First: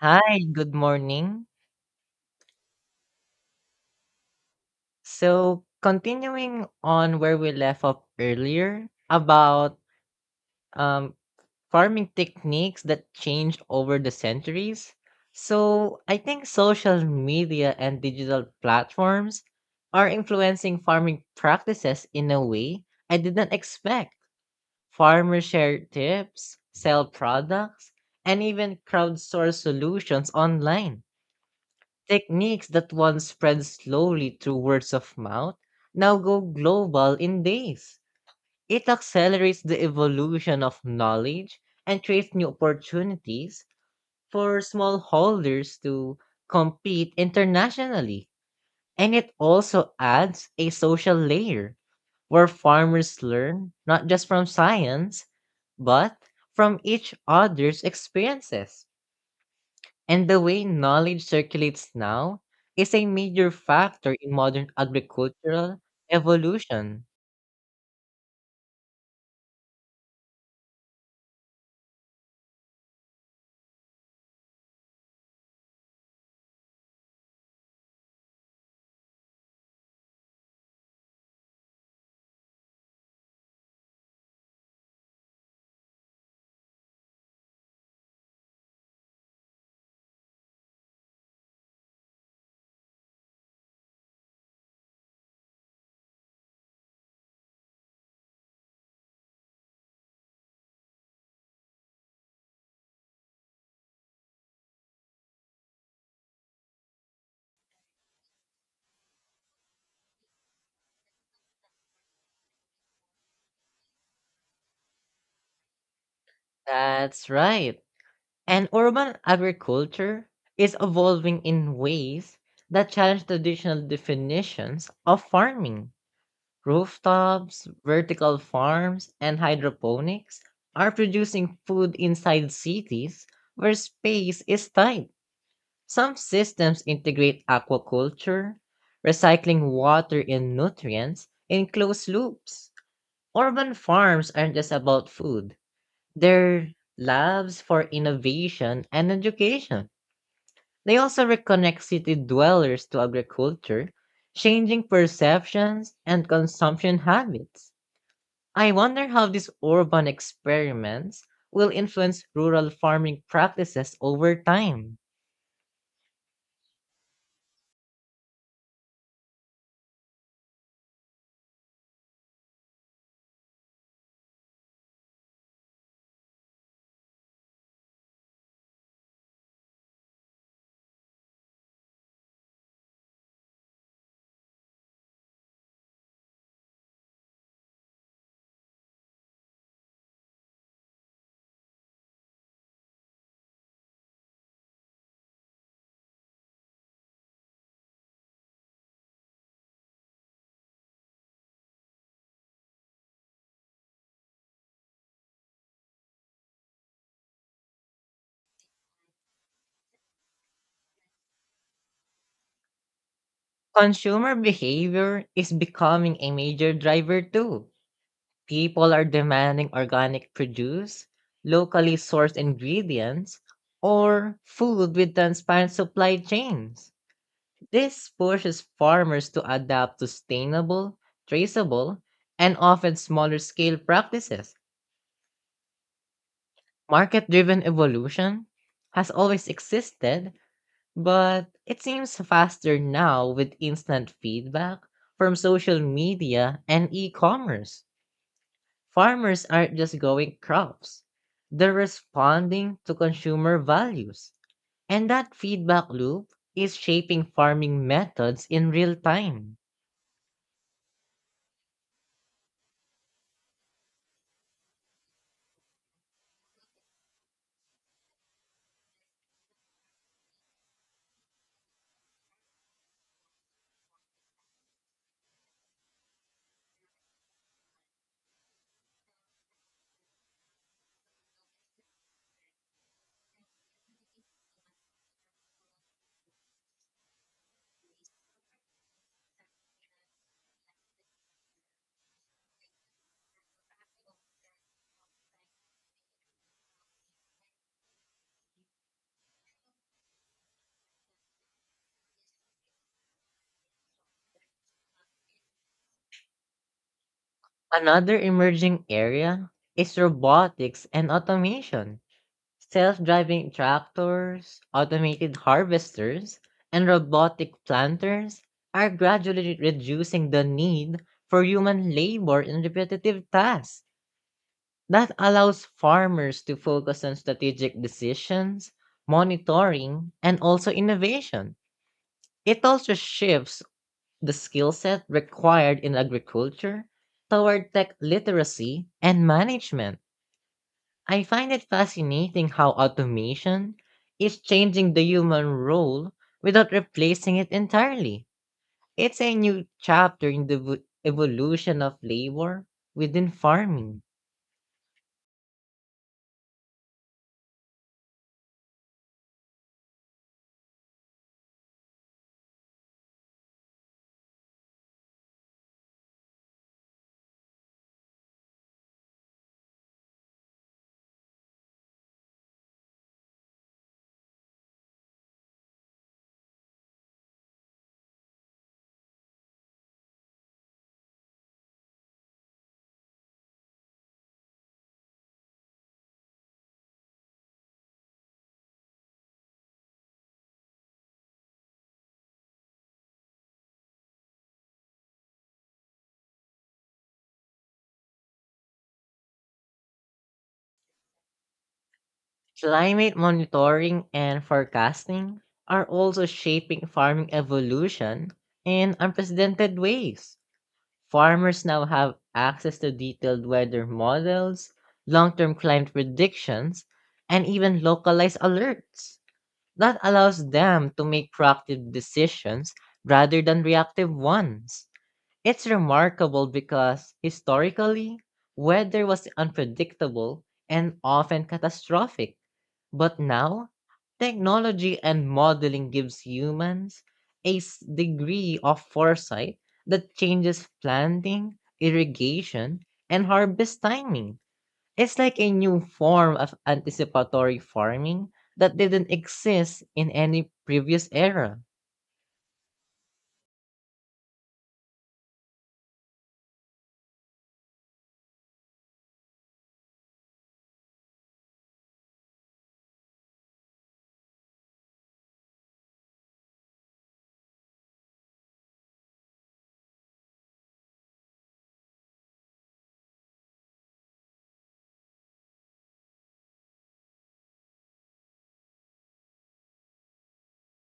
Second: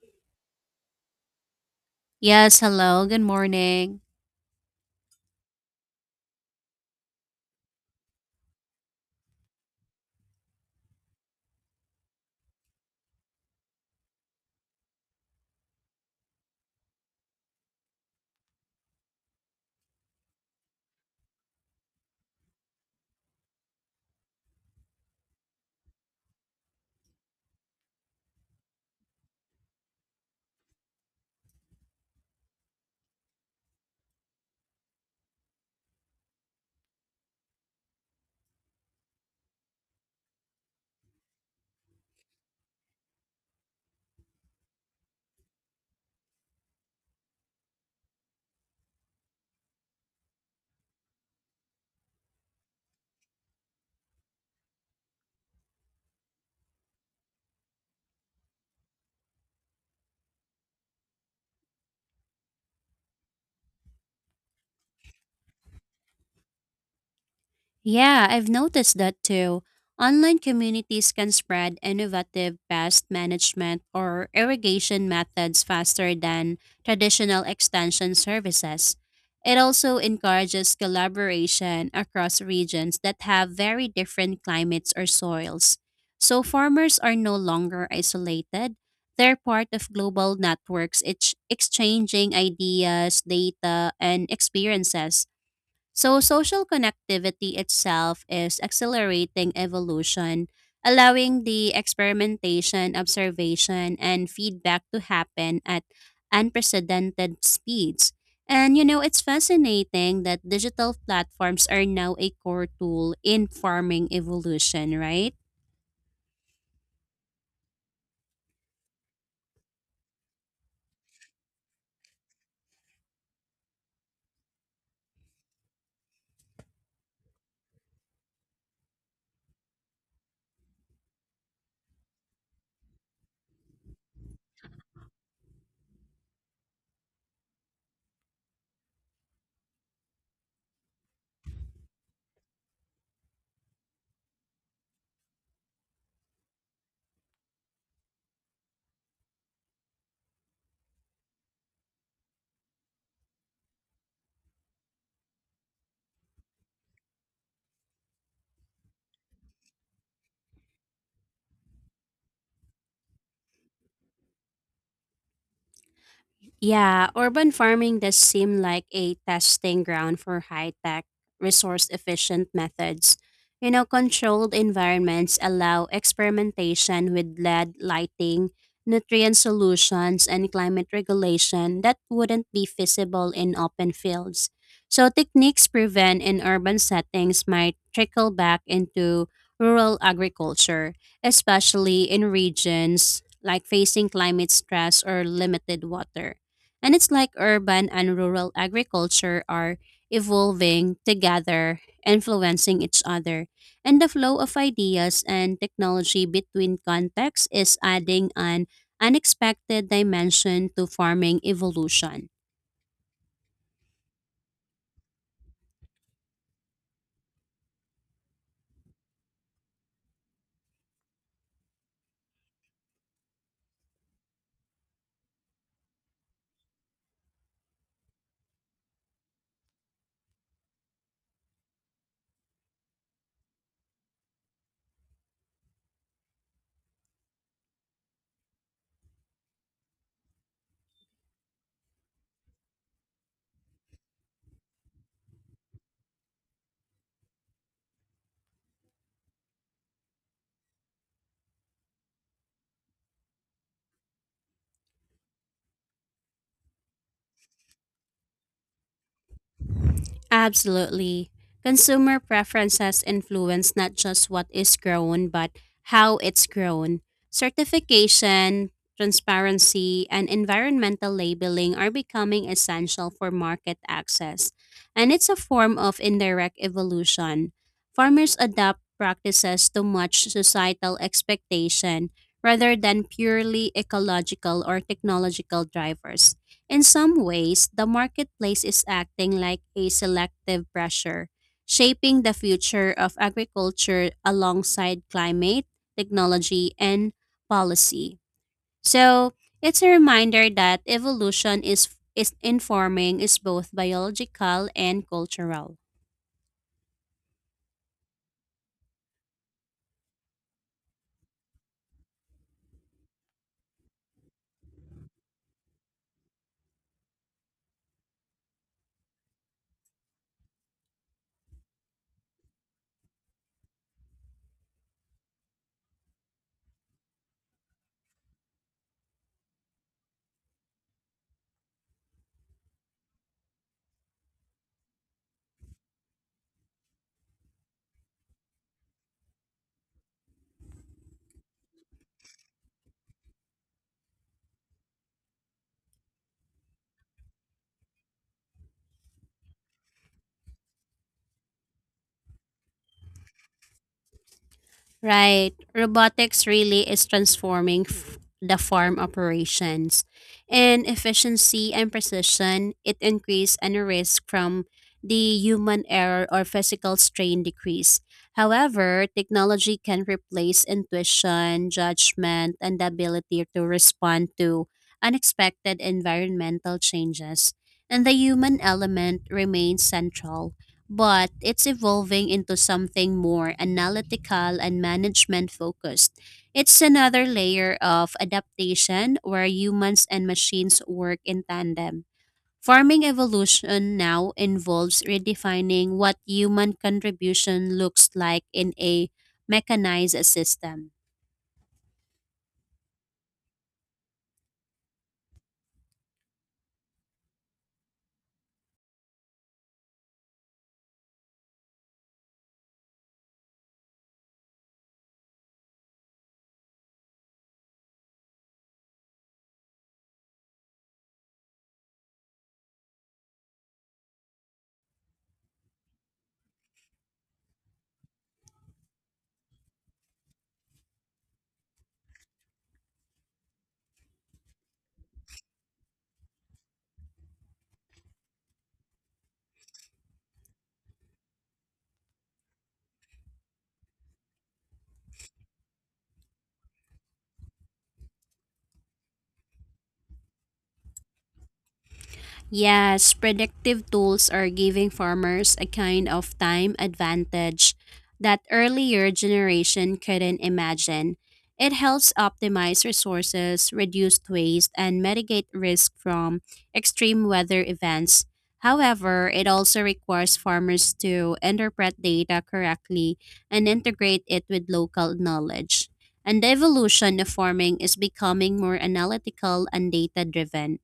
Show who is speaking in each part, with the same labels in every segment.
Speaker 1: Hi, good morning.
Speaker 2: Yes, hello, good morning.
Speaker 1: So, continuing on where we left off earlier about um, farming techniques that change over the centuries. So, I think social media and digital platforms are influencing farming practices in a way I didn't expect. Farmers share tips, sell products, and even crowdsource solutions online. Techniques that once spread slowly through words of mouth now go global in days. It accelerates the evolution of knowledge and creates new opportunities for smallholders to compete internationally. And it also adds a social layer where farmers learn not just from science, but from each other's experiences. And the way knowledge circulates now is a major factor in modern agricultural evolution.
Speaker 2: Yeah, I've noticed that too. Online communities can spread innovative pest management or irrigation methods faster than traditional extension services. It also encourages collaboration across regions that have very different climates or soils. So farmers are no longer isolated. They're part of global networks, exchanging ideas, data, and experiences. So social connectivity itself is accelerating evolution, allowing the experimentation, observation, and feedback to happen at unprecedented speeds. And you know, it's fascinating that digital platforms are now a core tool in farming evolution, right?
Speaker 1: That's right. And urban agriculture is evolving in ways that challenge traditional definitions of farming. Rooftops, vertical farms, and hydroponics are producing food inside cities where space is tight. Some systems integrate aquaculture, recycling water and nutrients, in closed loops. Urban farms aren't just about food, they're labs for innovation and education. They also reconnect city dwellers to agriculture, changing perceptions and consumption habits. I wonder how these urban experiments will influence rural farming practices over time.
Speaker 2: Yeah, urban farming does seem like a testing ground for high tech, resource efficient methods. You know, controlled environments allow experimentation with lead lighting, nutrient solutions, and climate regulation that wouldn't be feasible in open fields. So, techniques proven in urban settings might trickle back into rural agriculture, especially in regions like facing climate stress or limited water. And it's like urban and rural agriculture are evolving together, influencing each other. And the flow of ideas and technology between contexts is adding an unexpected dimension to farming evolution.
Speaker 1: Consumer behavior is becoming a major driver too. People are demanding organic produce, locally sourced ingredients, or food with transparent supply chains. This pushes farmers to adapt to sustainable, traceable, and often smaller scale practices. Market driven evolution has always existed, but it seems faster now with instant feedback from social media and e commerce. Farmers aren't just growing crops, they're responding to consumer values. And that feedback loop is shaping farming methods in real time.
Speaker 2: Absolutely. Consumer preferences influence not just what is grown, but how it's grown. Certification, transparency, and environmental labeling are becoming essential for market access, and it's a form of indirect evolution. Farmers adopt practices to match societal expectation rather than purely ecological or technological drivers. In some ways, the marketplace is acting like a selective pressure, shaping the future of agriculture alongside climate, technology, and policy. So, it's a reminder that evolution is both biological and cultural.
Speaker 1: Another emerging area is robotics and automation. Self-driving tractors, automated harvesters, and robotic planters are gradually reducing the need for human labor in repetitive tasks. That allows farmers to focus on strategic decisions, monitoring, and also innovation. It also shifts the skill set required in agriculture toward tech literacy and management. I find it fascinating how automation is changing the human role without replacing it entirely. It's a new chapter in the evolution of labor within farming.
Speaker 2: Right. Robotics really is transforming the farm operations. In efficiency and precision, it increase and risk from the human error or physical strain decrease. However, technology can replace intuition, judgment, and the ability to respond to unexpected environmental changes. And the human element remains central but it's evolving into something more analytical and management focused. It's another layer of adaptation where humans and machines work in tandem. Farming evolution now involves redefining what human contribution looks like in a mechanized system.
Speaker 1: Climate monitoring and forecasting are also shaping farming evolution in unprecedented ways. Farmers now have access to detailed weather models, long term climate predictions, and even localized alerts. That allows them to make proactive decisions rather than reactive ones. It's remarkable because historically, weather was unpredictable and often catastrophic. But now, technology and modeling gives humans a degree of foresight that changes planting, irrigation, and harvest timing. It's like a new form of anticipatory farming that didn't exist in any previous era,
Speaker 2: Yes, predictive tools are giving farmers a kind of time advantage that earlier generation couldn't imagine. It helps optimize resources, reduce waste, and mitigate risk from extreme weather events. However, it also requires farmers to interpret data correctly and integrate it with local knowledge. And the evolution of farming is becoming more analytical and data driven.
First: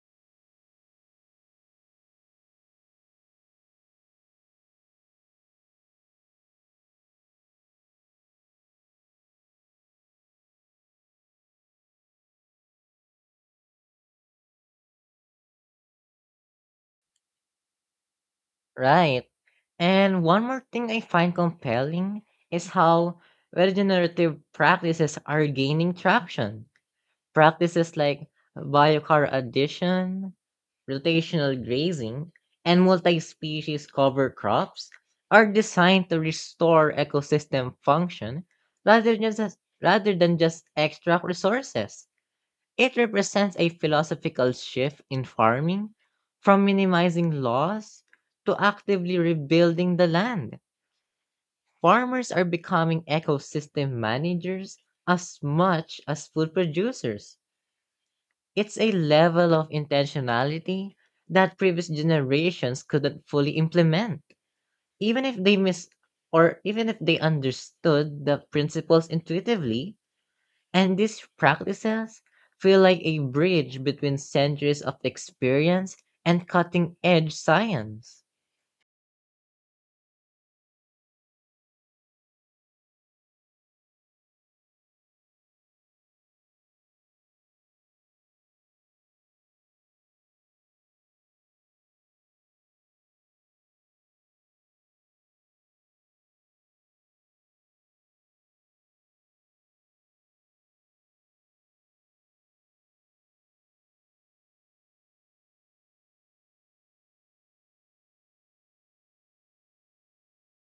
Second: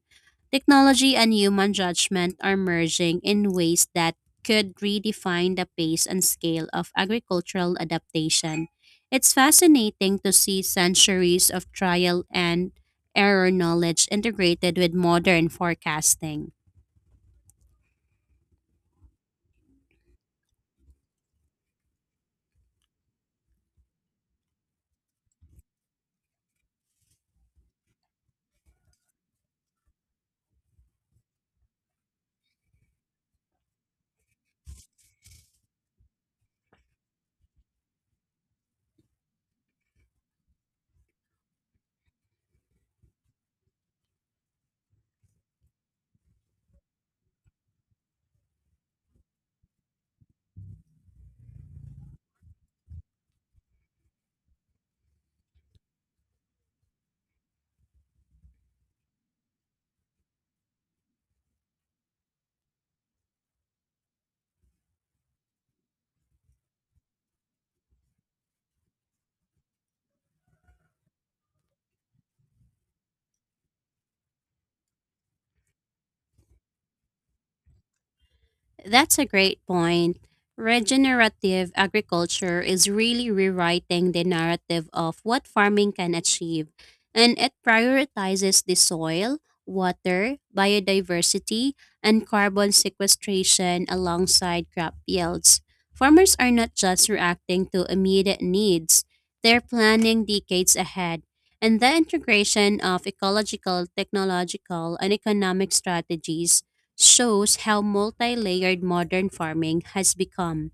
Speaker 2: Technology and human judgment are merging in ways that could redefine the pace and scale of agricultural adaptation. It's fascinating to see centuries of trial and error knowledge integrated with modern forecasting.
Speaker 1: right? And one more thing I find compelling is how regenerative practices are gaining traction. Practices like biochar addition, rotational grazing, and multi species cover crops are designed to restore ecosystem function rather than just, rather than just extract resources. It represents a philosophical shift in farming from minimizing loss to actively rebuilding the land. Farmers are becoming ecosystem managers as much as food producers. It's a level of intentionality that previous generations couldn't fully implement, even if they miss even if they understood the principles intuitively, and these practices feel like a bridge between centuries of experience and cutting edge science.
Speaker 2: That's a great point. Regenerative agriculture is really rewriting the narrative of what farming can achieve, and it prioritizes the soil, water, biodiversity, and carbon sequestration alongside crop yields. Farmers are not just reacting to immediate needs, they're planning decades ahead. And the integration of ecological, technological, and economic strategies shows how multi-layered modern farming has become.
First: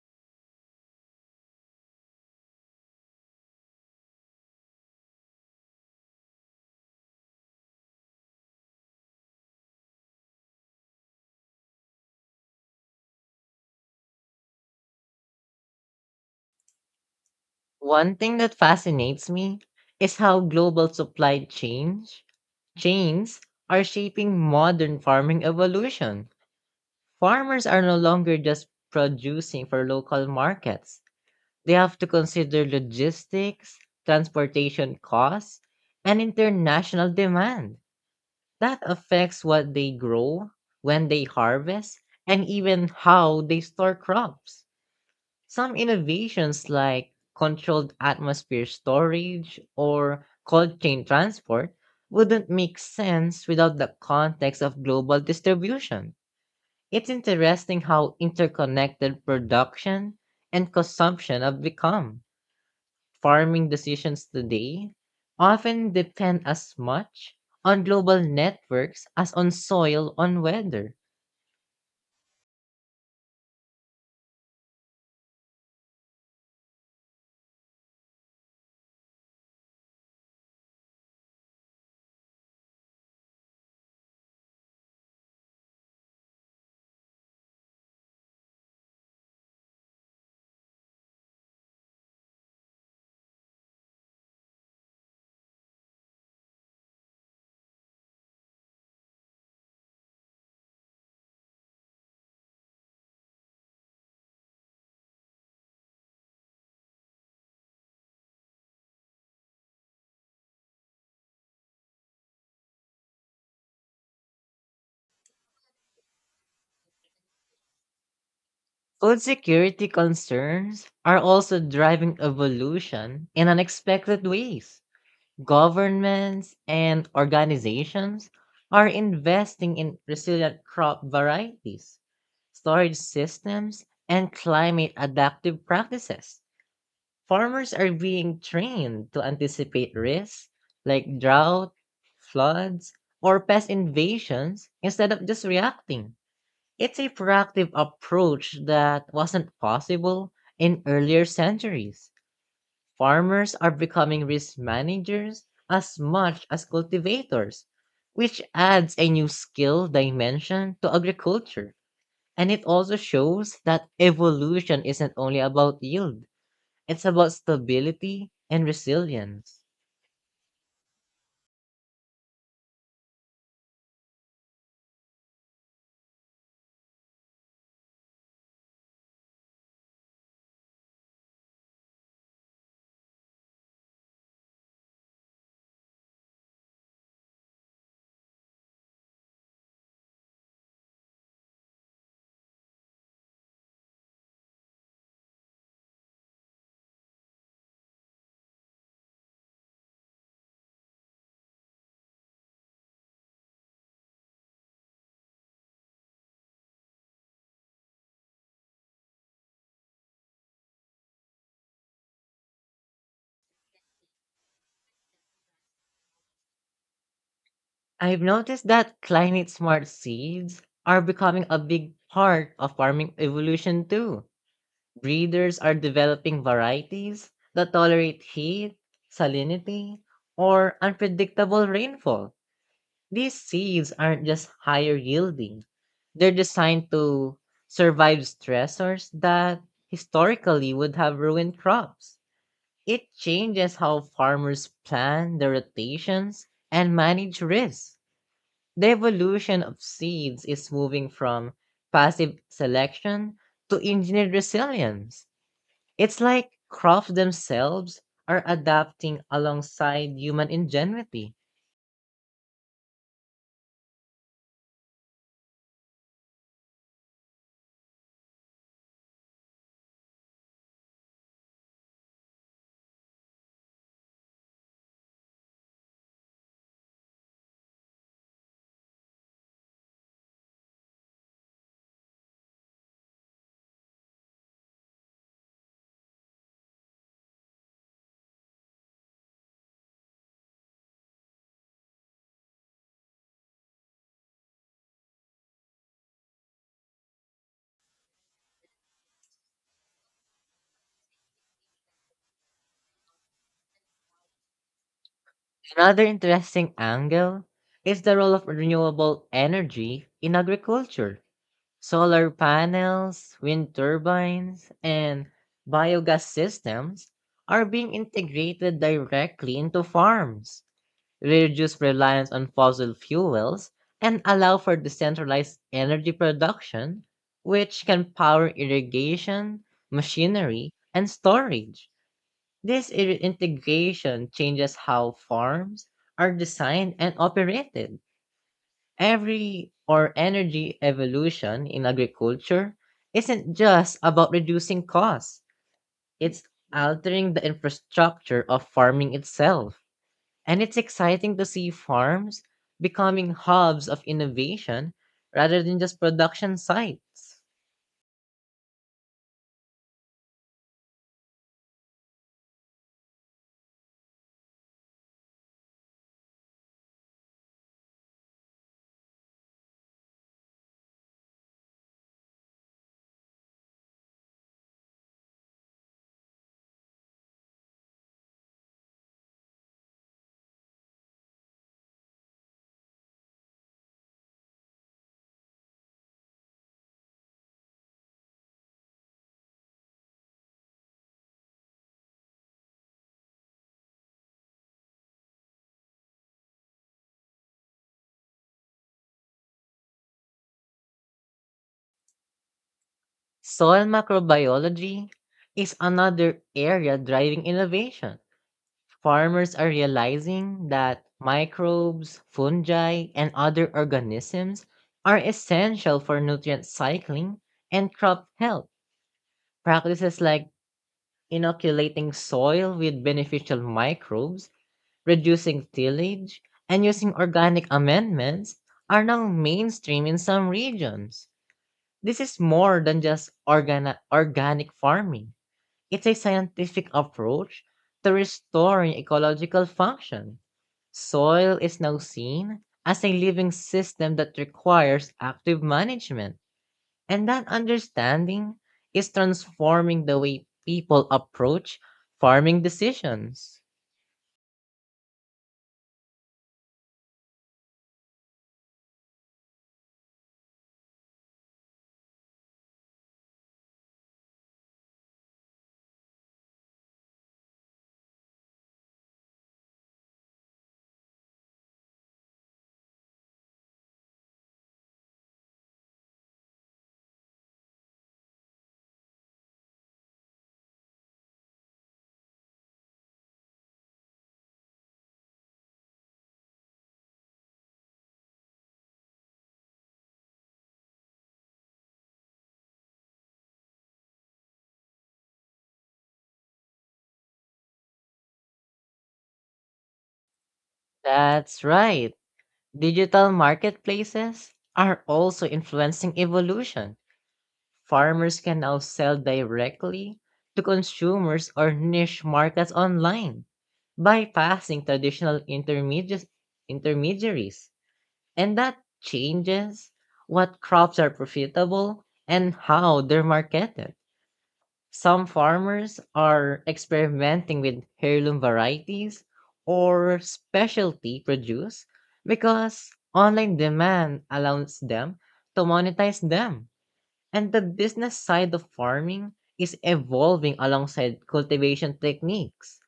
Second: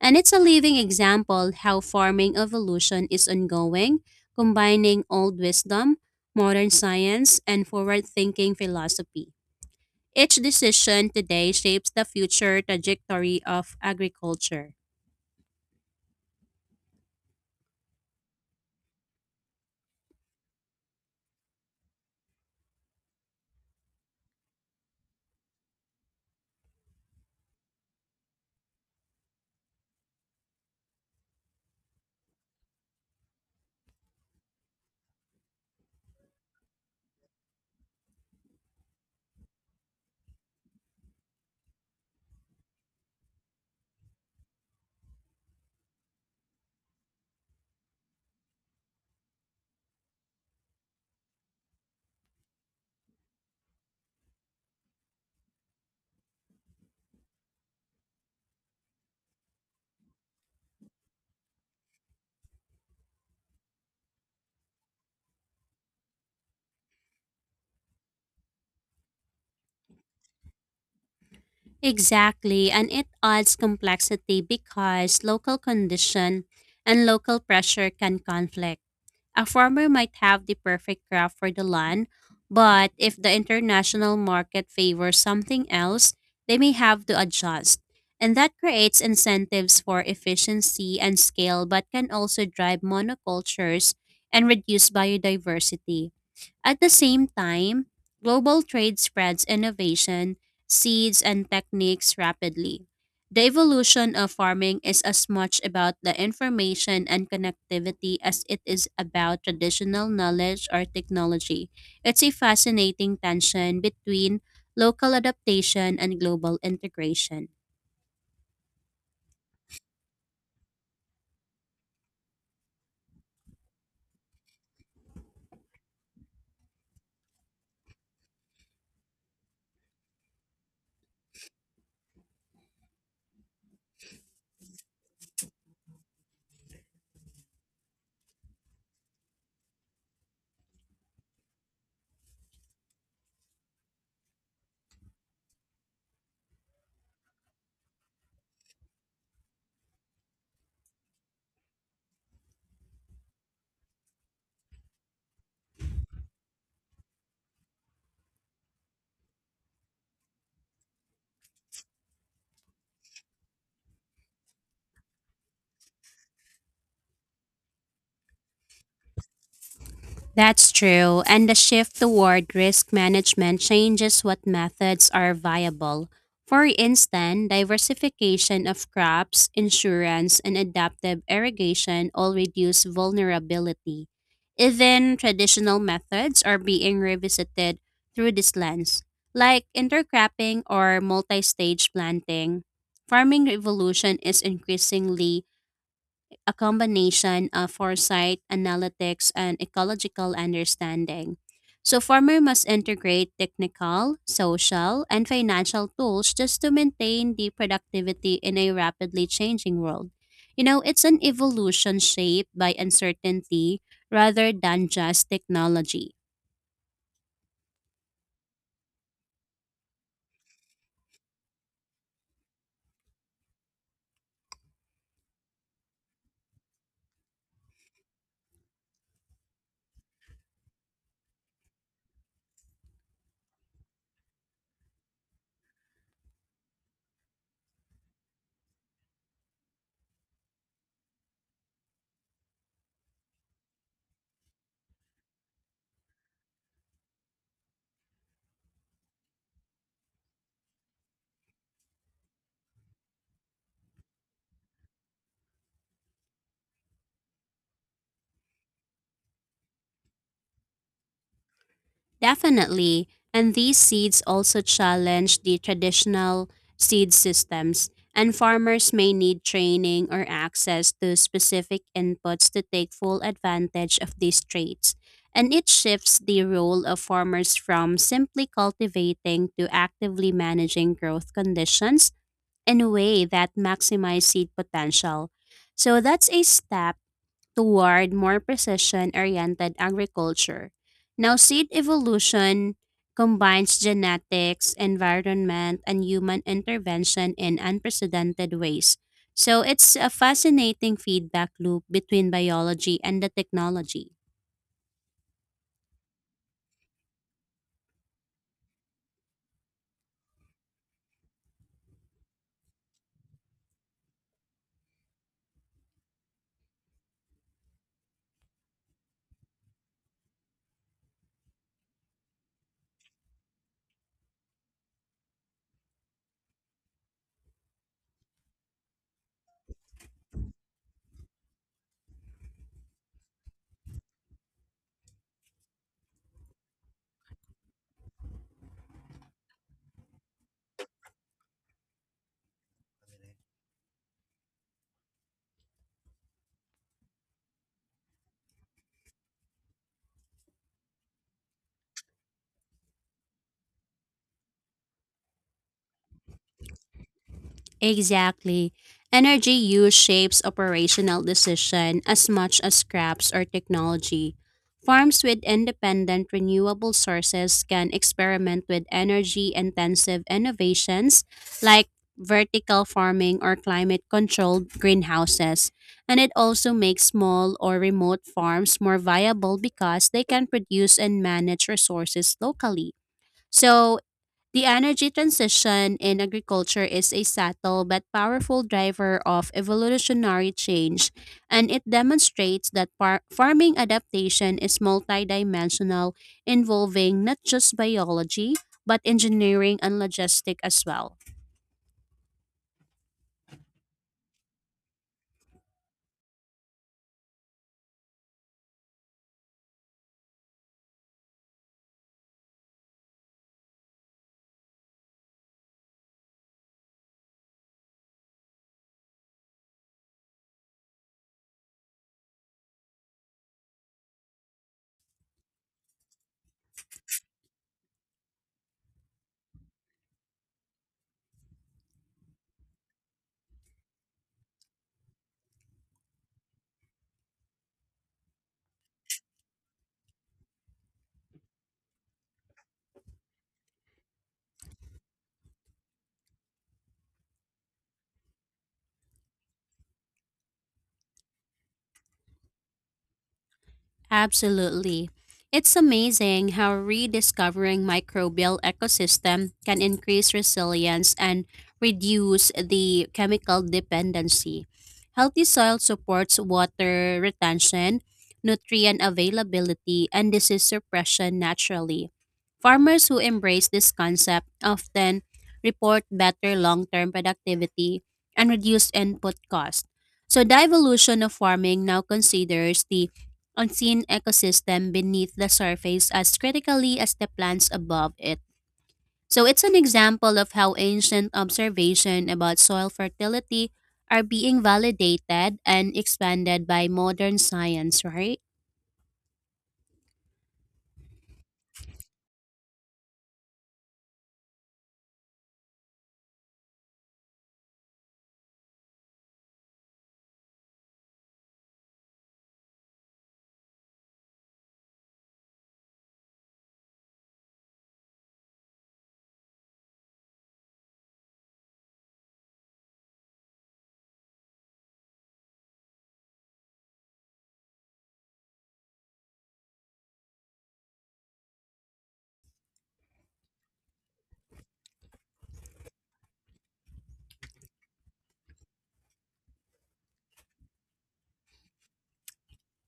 Speaker 2: And it's a living example how farming evolution is ongoing, combining old wisdom, modern science, and forward-thinking philosophy. Each decision today shapes the future trajectory of agriculture.
Speaker 1: One thing that fascinates me is how global supply change chains are shaping modern farming evolution. Farmers are no longer just producing for local markets. They have to consider logistics, transportation costs, and international demand. That affects what they grow, when they harvest, and even how they store crops. Some innovations like controlled atmosphere storage or cold chain transport wouldn't make sense without the context of global distribution. It's interesting how interconnected production and consumption have become. Farming decisions today often depend as much on global networks as on soil on weather.
Speaker 2: Exactly, and it adds complexity because local condition and local pressure can conflict. A farmer might have the perfect crop for the land, but if the international market favors something else, they may have to adjust. And that creates incentives for efficiency and scale, but can also drive monocultures and reduce biodiversity. At the same time, global trade spreads innovation, seeds, and techniques rapidly. The evolution of farming is as much about the information and connectivity as it is about traditional knowledge or technology. It's a fascinating tension between local adaptation and global integration.
Speaker 1: Food security concerns are also driving evolution in unexpected ways. Governments and organizations are investing in resilient crop varieties, storage systems, and climate adaptive practices. Farmers are being trained to anticipate risks like drought, floods, or pest invasions instead of just reacting. It's a proactive approach that wasn't possible in earlier centuries. Farmers are becoming risk managers as much as cultivators, which adds a new skill dimension to agriculture. And it also shows that evolution isn't only about yield, it's about stability and resilience.
Speaker 2: That's true, and the shift toward risk management changes what methods are viable. For instance, diversification of crops, insurance, and adaptive irrigation all reduce vulnerability. Even traditional methods are being revisited through this lens, like intercropping or multi stage planting. Farming revolution is increasingly a combination of foresight, analytics, and ecological understanding. So, farmer must integrate technical, social, and financial tools just to maintain the productivity in a rapidly changing world. You know, it's an evolution shaped by uncertainty rather than just technology.
Speaker 1: I've noticed that climate smart seeds are becoming a big part of farming evolution too. Breeders are developing varieties that tolerate heat, salinity, or unpredictable rainfall. These seeds aren't just higher yielding, they're designed to survive stressors that historically would have ruined crops. It changes how farmers plan their rotations and manage risks. The evolution of seeds is moving from passive selection to engineered resilience. It's like crops themselves are adapting alongside human ingenuity.
Speaker 2: Definitely. And these seeds also challenge the traditional seed systems, and farmers may need training or access to specific inputs to take full advantage of these traits. And it shifts the role of farmers from simply cultivating to actively managing growth conditions in a way that maximizes seed potential. So that's a step toward more precision-oriented agriculture. Now, seed evolution combines genetics, environment, and human intervention in unprecedented ways. So, it's a fascinating feedback loop between biology and the technology.
Speaker 1: Another interesting angle is the role of renewable energy in agriculture. Solar panels, wind turbines, and biogas systems are being integrated directly into farms, reduce reliance on fossil fuels, and allow for decentralized energy production, which can power irrigation, machinery, and storage. This integration changes how farms are designed and operated. Every or Energy evolution in agriculture isn't just about reducing costs. It's altering the infrastructure of farming itself. And it's exciting to see farms becoming hubs of innovation rather than just production sites.
Speaker 2: Exactly. Energy use shapes operational decision as much as scraps or technology. Farms with independent renewable sources can experiment with energy intensive innovations like vertical farming or climate controlled greenhouses. And it also makes small or remote farms more viable because they can produce and manage resources locally. So, the energy transition in agriculture is a subtle but powerful driver of evolutionary change, and it demonstrates that farming adaptation is multidimensional, involving not just biology, but engineering and logistics as well.
Speaker 1: Soil microbiology is another area driving innovation. Farmers are realizing that microbes, fungi, and other organisms are essential for nutrient cycling and crop health. Practices like inoculating soil with beneficial microbes, reducing tillage, and using organic amendments are now mainstream in some regions. This is more than just organic farming. It's a scientific approach to restoring ecological function. Soil is now seen as a living system that requires active management, and that understanding is transforming the way people approach farming decisions.
Speaker 2: Absolutely. It's amazing how rediscovering microbial ecosystem can increase resilience and reduce the chemical dependency. Healthy soil supports water retention, nutrient availability, and disease suppression naturally. Farmers who embrace this concept often report better long-term productivity and reduced input cost. So the evolution of farming now considers the unseen ecosystem beneath the surface as critically as the plants above it. So it's an example of how ancient observation about soil fertility are being validated and expanded by modern science, right?
Speaker 1: That's right. Digital marketplaces are also influencing evolution. Farmers can now sell directly to consumers or niche markets online, bypassing traditional intermediaries. And that changes what crops are profitable and how they're marketed. Some farmers are experimenting with heirloom varieties or specialty produce because online demand allows them to monetize them. And the business side of farming is evolving alongside cultivation techniques.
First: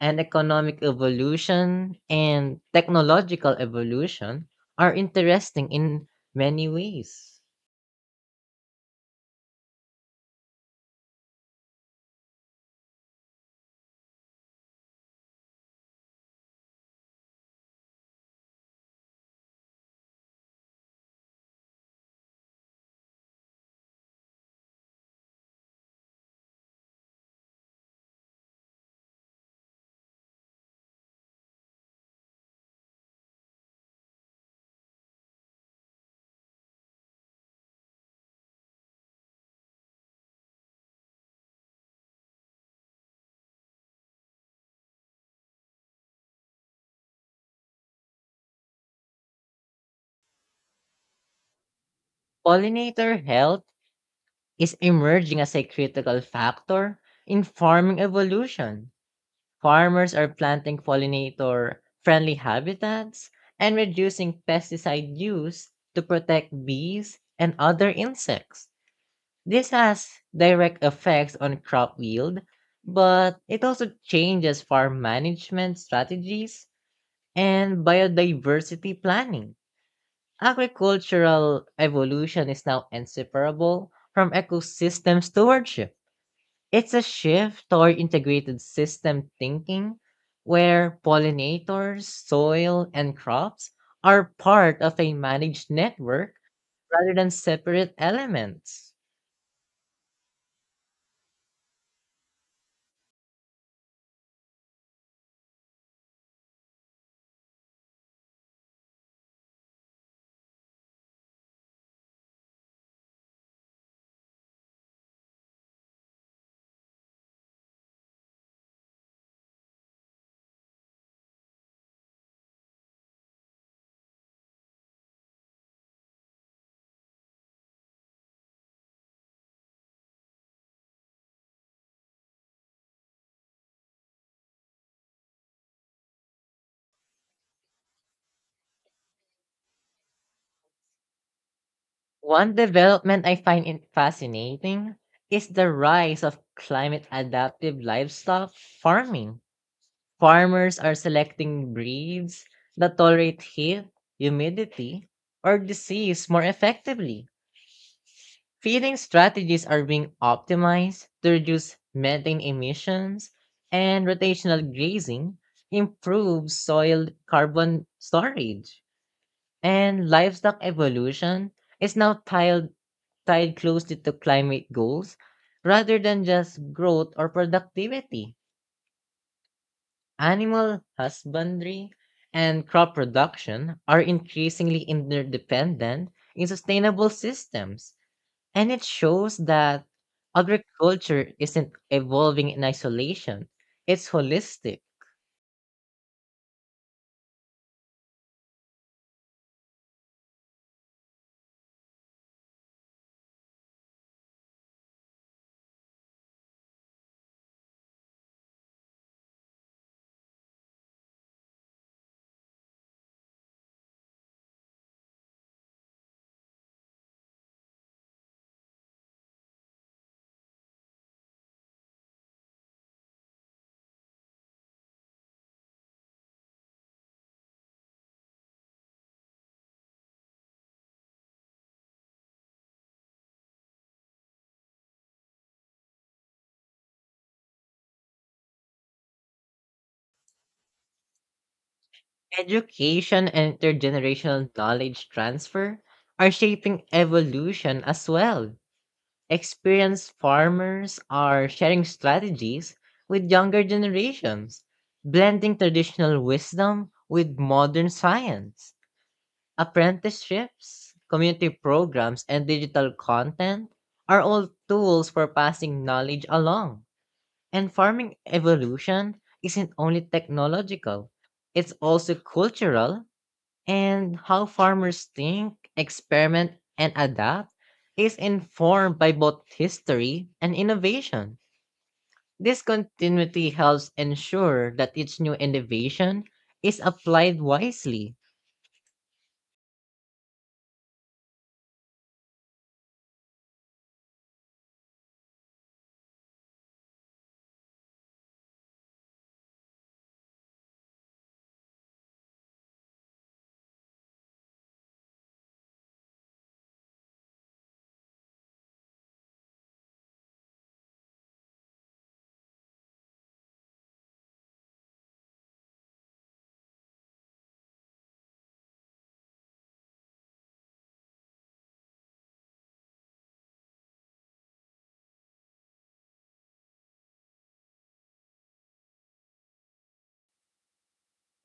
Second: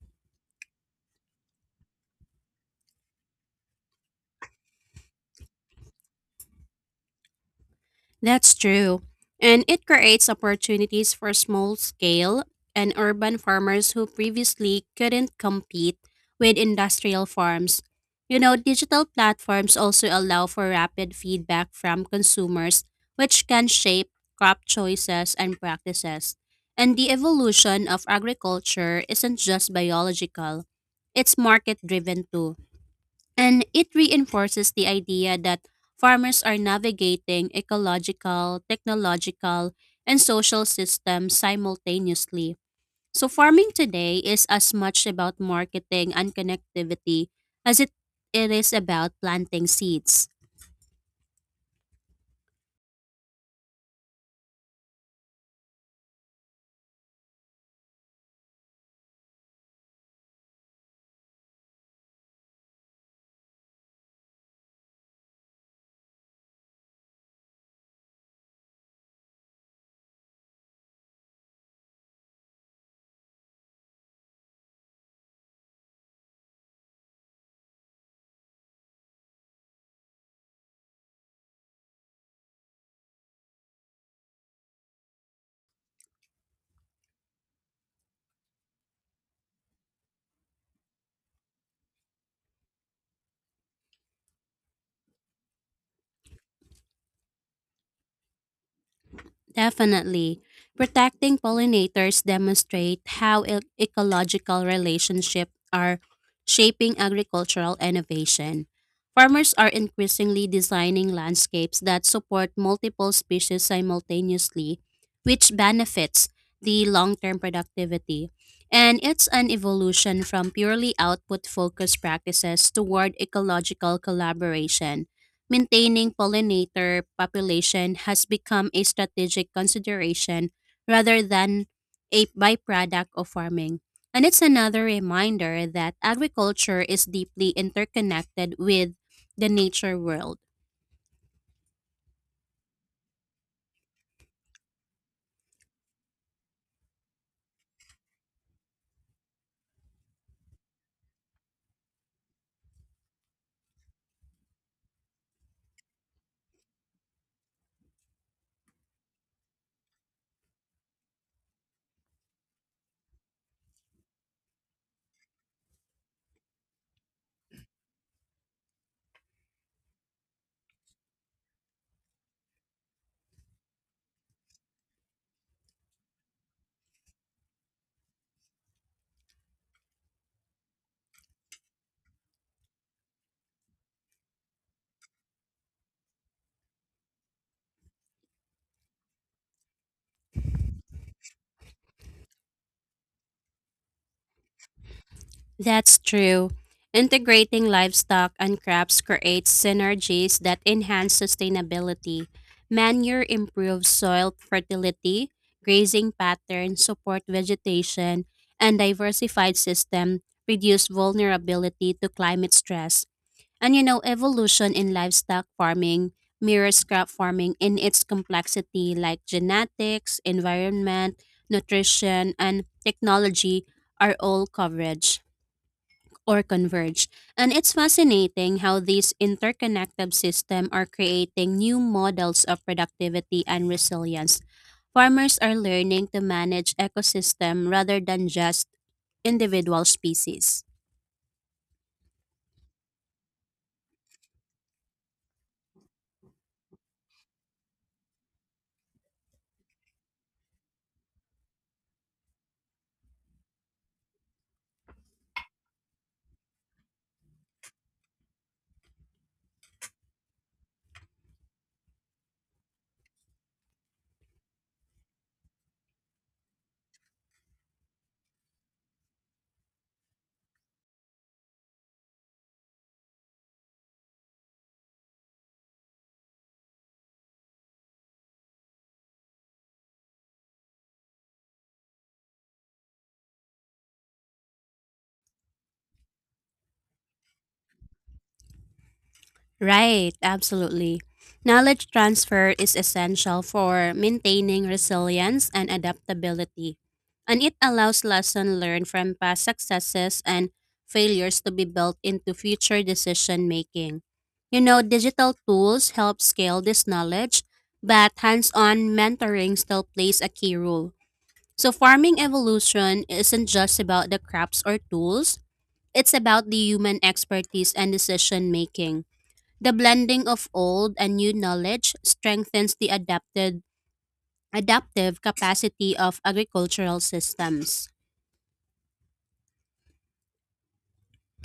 Speaker 1: And economic evolution and technological evolution are interesting in many ways.
Speaker 2: That's true. And it creates opportunities for small scale and urban farmers who previously couldn't compete with industrial farms. You know, digital platforms also allow for rapid feedback from consumers, which can shape crop choices and practices. And the evolution of agriculture isn't just biological, it's market driven too. And it reinforces the idea that farmers are navigating ecological, technological, and social systems simultaneously. So, farming today is as much about marketing and connectivity as it is about planting seeds.
Speaker 1: Pollinator health is emerging as a critical factor in farming evolution. Farmers are planting pollinator friendly habitats and reducing pesticide use to protect bees and other insects. This has direct effects on crop yield, but it also changes farm management strategies and biodiversity planning. Agricultural evolution is now inseparable from ecosystem stewardship. It's a shift toward integrated system thinking where pollinators, soil, and crops are part of a managed network rather than separate elements.
Speaker 2: Definitely. Protecting pollinators demonstrate how ecological relationships are shaping agricultural innovation. Farmers are increasingly designing landscapes that support multiple species simultaneously, which benefits the long-term productivity. And it's an evolution from purely output-focused practices toward ecological collaboration. Maintaining pollinator population has become a strategic consideration rather than a byproduct of farming. And it's another reminder that agriculture is deeply interconnected with the nature world.
Speaker 1: One development I find in fascinating is the rise of climate adaptive livestock farming. Farmers are selecting breeds that tolerate heat, humidity, or disease more effectively. Feeding strategies are being optimized to reduce methane emissions, and rotational grazing improves soil carbon storage. And livestock evolution is now tied closely to climate goals rather than just growth or productivity. Animal husbandry and crop production are increasingly interdependent in sustainable systems, and it shows that agriculture isn't evolving in isolation, it's holistic.
Speaker 2: That's true. Integrating livestock and crops creates synergies that enhance sustainability. Manure improves soil fertility, grazing patterns support vegetation, and diversified system reduce vulnerability to climate stress. And you know, evolution in livestock farming mirrors crop farming in its complexity, like genetics, environment, nutrition, and technology are all coverage or converge. And it's fascinating how these interconnected systems are creating new models of productivity and resilience. Farmers are learning to manage ecosystem rather than just individual species.
Speaker 1: Education and intergenerational knowledge transfer are shaping evolution as well. Experienced farmers are sharing strategies with younger generations, blending traditional wisdom with modern science. Apprenticeships, community programs, and digital content are all tools for passing knowledge along. And farming evolution isn't only technological, it's also cultural, and how farmers think, experiment, and adapt is informed by both history and innovation. This continuity helps ensure that each new innovation is applied wisely.
Speaker 2: Right, absolutely. Knowledge transfer is essential for maintaining resilience and adaptability, and it allows lessons learned from past successes and failures to be built into future decision making. You know, digital tools help scale this knowledge, but hands on mentoring still plays a key role. So, farming evolution isn't just about the crops or tools, it's about the human expertise and decision making. The blending of old and new knowledge strengthens the adapted adaptive capacity of agricultural systems.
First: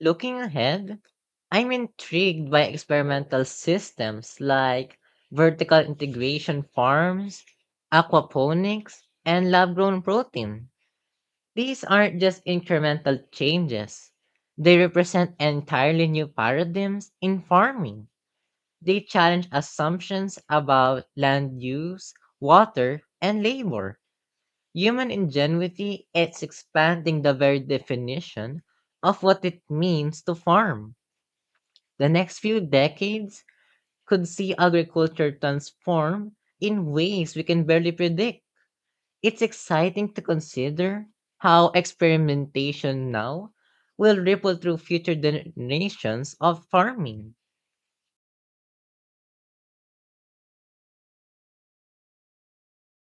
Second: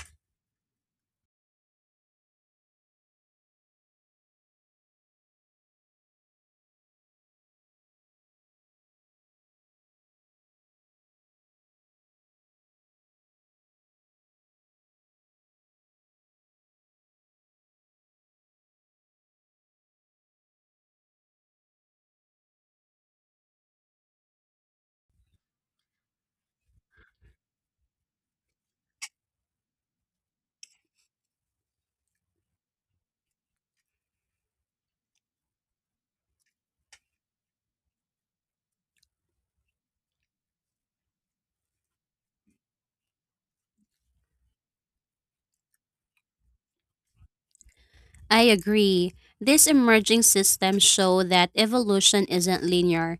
Speaker 1: Looking ahead, I'm intrigued by experimental systems like vertical integration farms, aquaponics, and lab grown protein. These aren't just incremental changes. They represent entirely new paradigms in farming. They challenge assumptions about land use, water, and labor. Human ingenuity is expanding the very definition of what it means to farm. The next few decades could see agriculture transform in ways we can barely predict. It's exciting to consider how experimentation now will ripple through future generations of farming.
Speaker 2: I agree. These emerging systems show that evolution isn't linear,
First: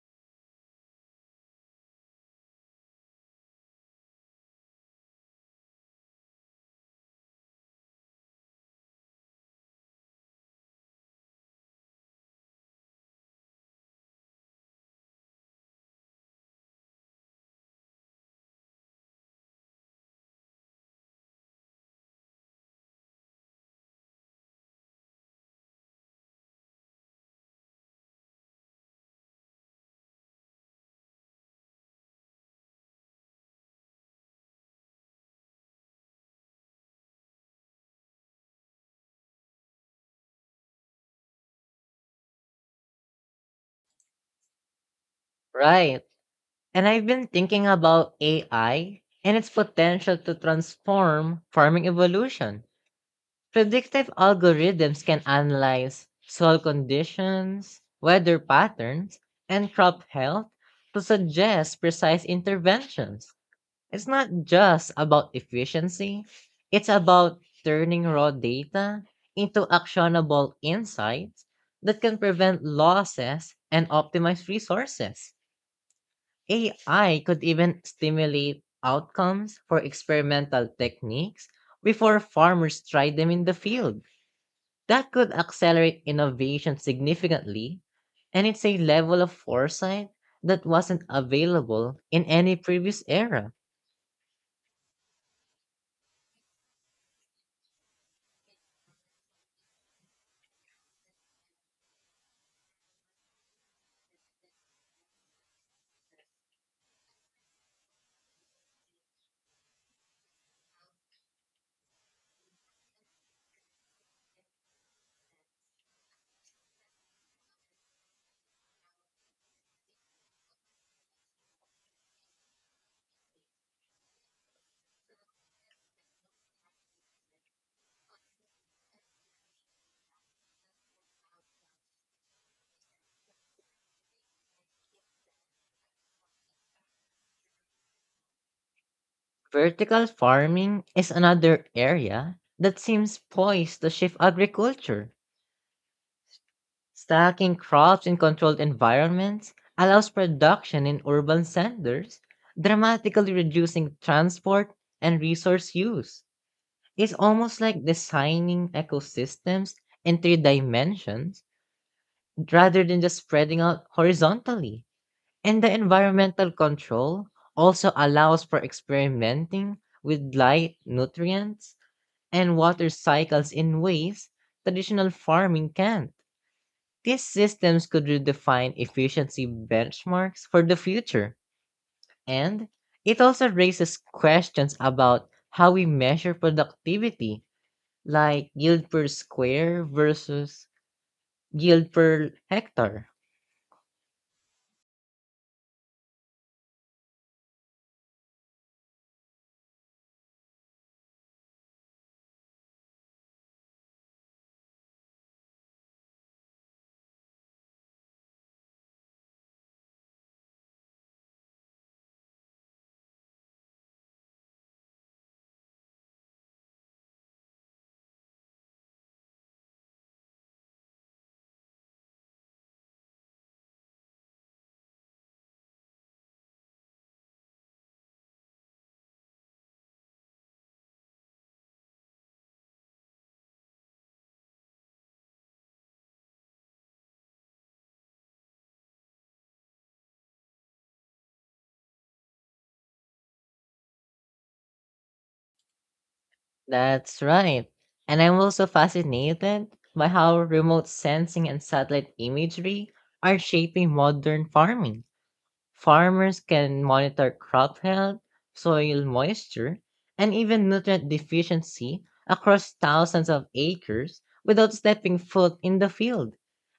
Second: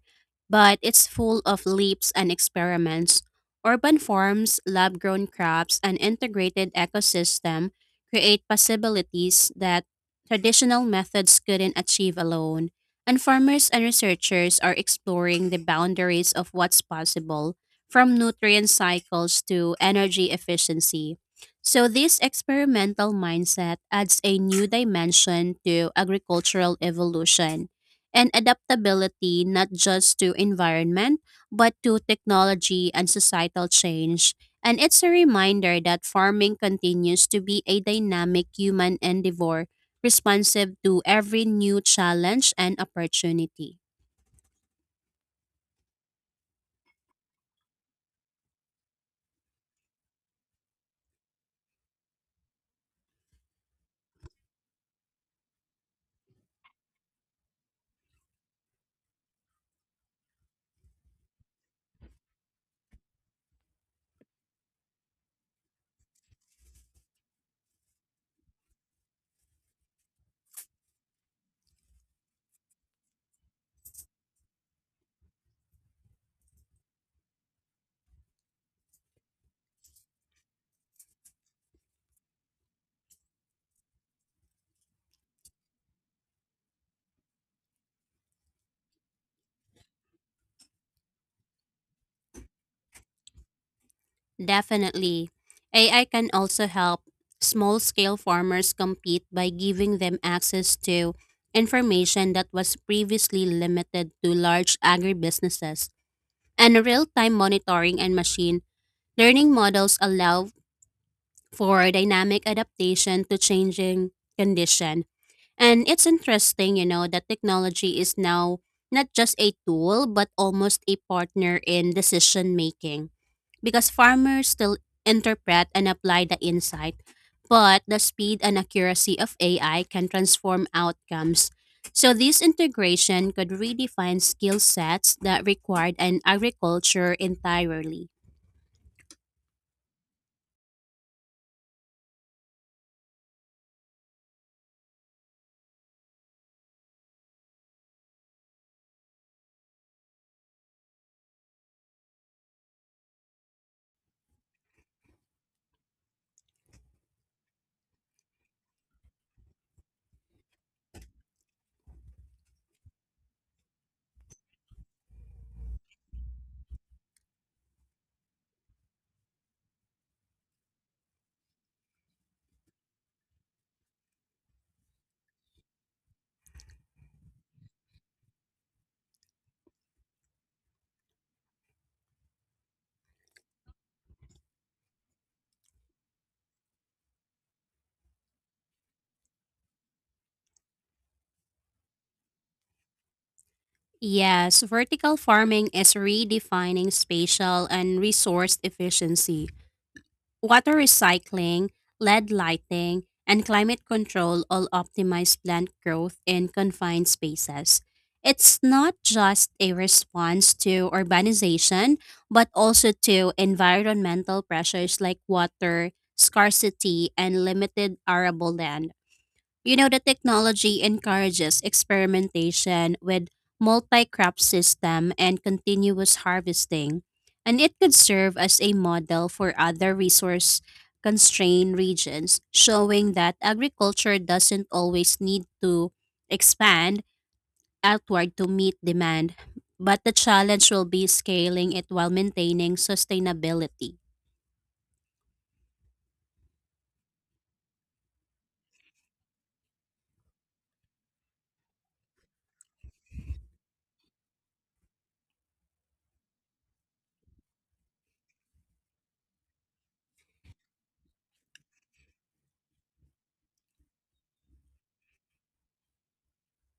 Speaker 2: but it's full of leaps and experiments. Urban farms, lab grown crops, and integrated ecosystem create possibilities that traditional methods couldn't achieve alone. And farmers and researchers are exploring the boundaries of what's possible, from nutrient cycles to energy efficiency. So, this experimental mindset adds a new dimension to agricultural evolution and adaptability not just to environment, but to technology and societal change. And it's a reminder that farming continues to be a dynamic human endeavor, responsive to every new challenge and opportunity.
Speaker 1: Right. And I've been thinking about AI and its potential to transform farming evolution. Predictive algorithms can analyze soil conditions, weather patterns, and crop health to suggest precise interventions. It's not just about efficiency, it's about turning raw data into actionable insights that can prevent losses and optimize resources. AI could even stimulate outcomes for experimental techniques before farmers try them in the field. That could accelerate innovation significantly, and it's a level of foresight that wasn't available in any previous era.
Speaker 2: Definitely. AI can also help small scale farmers compete by giving them access to information that was previously limited to large agribusinesses. And real time monitoring and machine learning models allow for dynamic adaptation to changing condition, and it's interesting, you know, that technology is now not just a tool, but almost a partner in decision making because farmers still interpret and apply the insight, but the speed and accuracy of AI can transform outcomes. So, this integration could redefine skill sets that required an agriculture entirely.
Speaker 1: Vertical farming is another area that seems poised to shift agriculture. Stacking crops in controlled environments allows production in urban centers, dramatically reducing transport and resource use. It's almost like designing ecosystems in three dimensions rather than just spreading out horizontally. And the environmental control also allows for experimenting with light, nutrients, and water cycles in ways traditional farming can't. These systems could redefine efficiency benchmarks for the future, and it also raises questions about how we measure productivity, like yield per square versus yield per hectare.
Speaker 2: Yes, vertical farming is redefining spatial and resource efficiency. Water recycling, LED lighting, and climate control all optimize plant growth in confined spaces. It's not just a response to urbanization, but also to environmental pressures like water, scarcity, and limited arable land. You know, the technology encourages experimentation with multi-crop system and continuous harvesting, and it could serve as a model for other resource constrained regions, showing that agriculture doesn't always need to expand outward to meet demand, but the challenge will be scaling it while maintaining sustainability.
Speaker 1: That's right. And I'm also fascinated by how remote sensing and satellite imagery are shaping modern farming. Farmers can monitor crop health, soil moisture, and even nutrient deficiency across thousands of acres without stepping foot in the field.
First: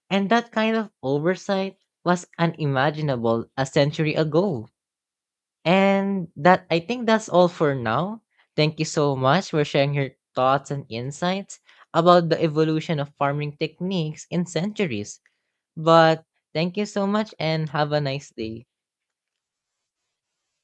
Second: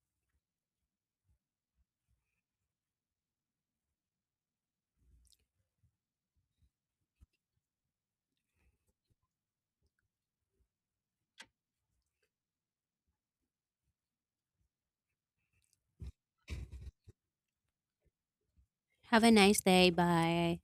Speaker 1: And that kind of oversight was unimaginable a century ago. And that I think that's all for now. Thank you so much for sharing your thoughts and insights about the evolution of farming techniques in centuries. But Thank you so much and have a nice day.
Speaker 2: Have a nice day. Bye.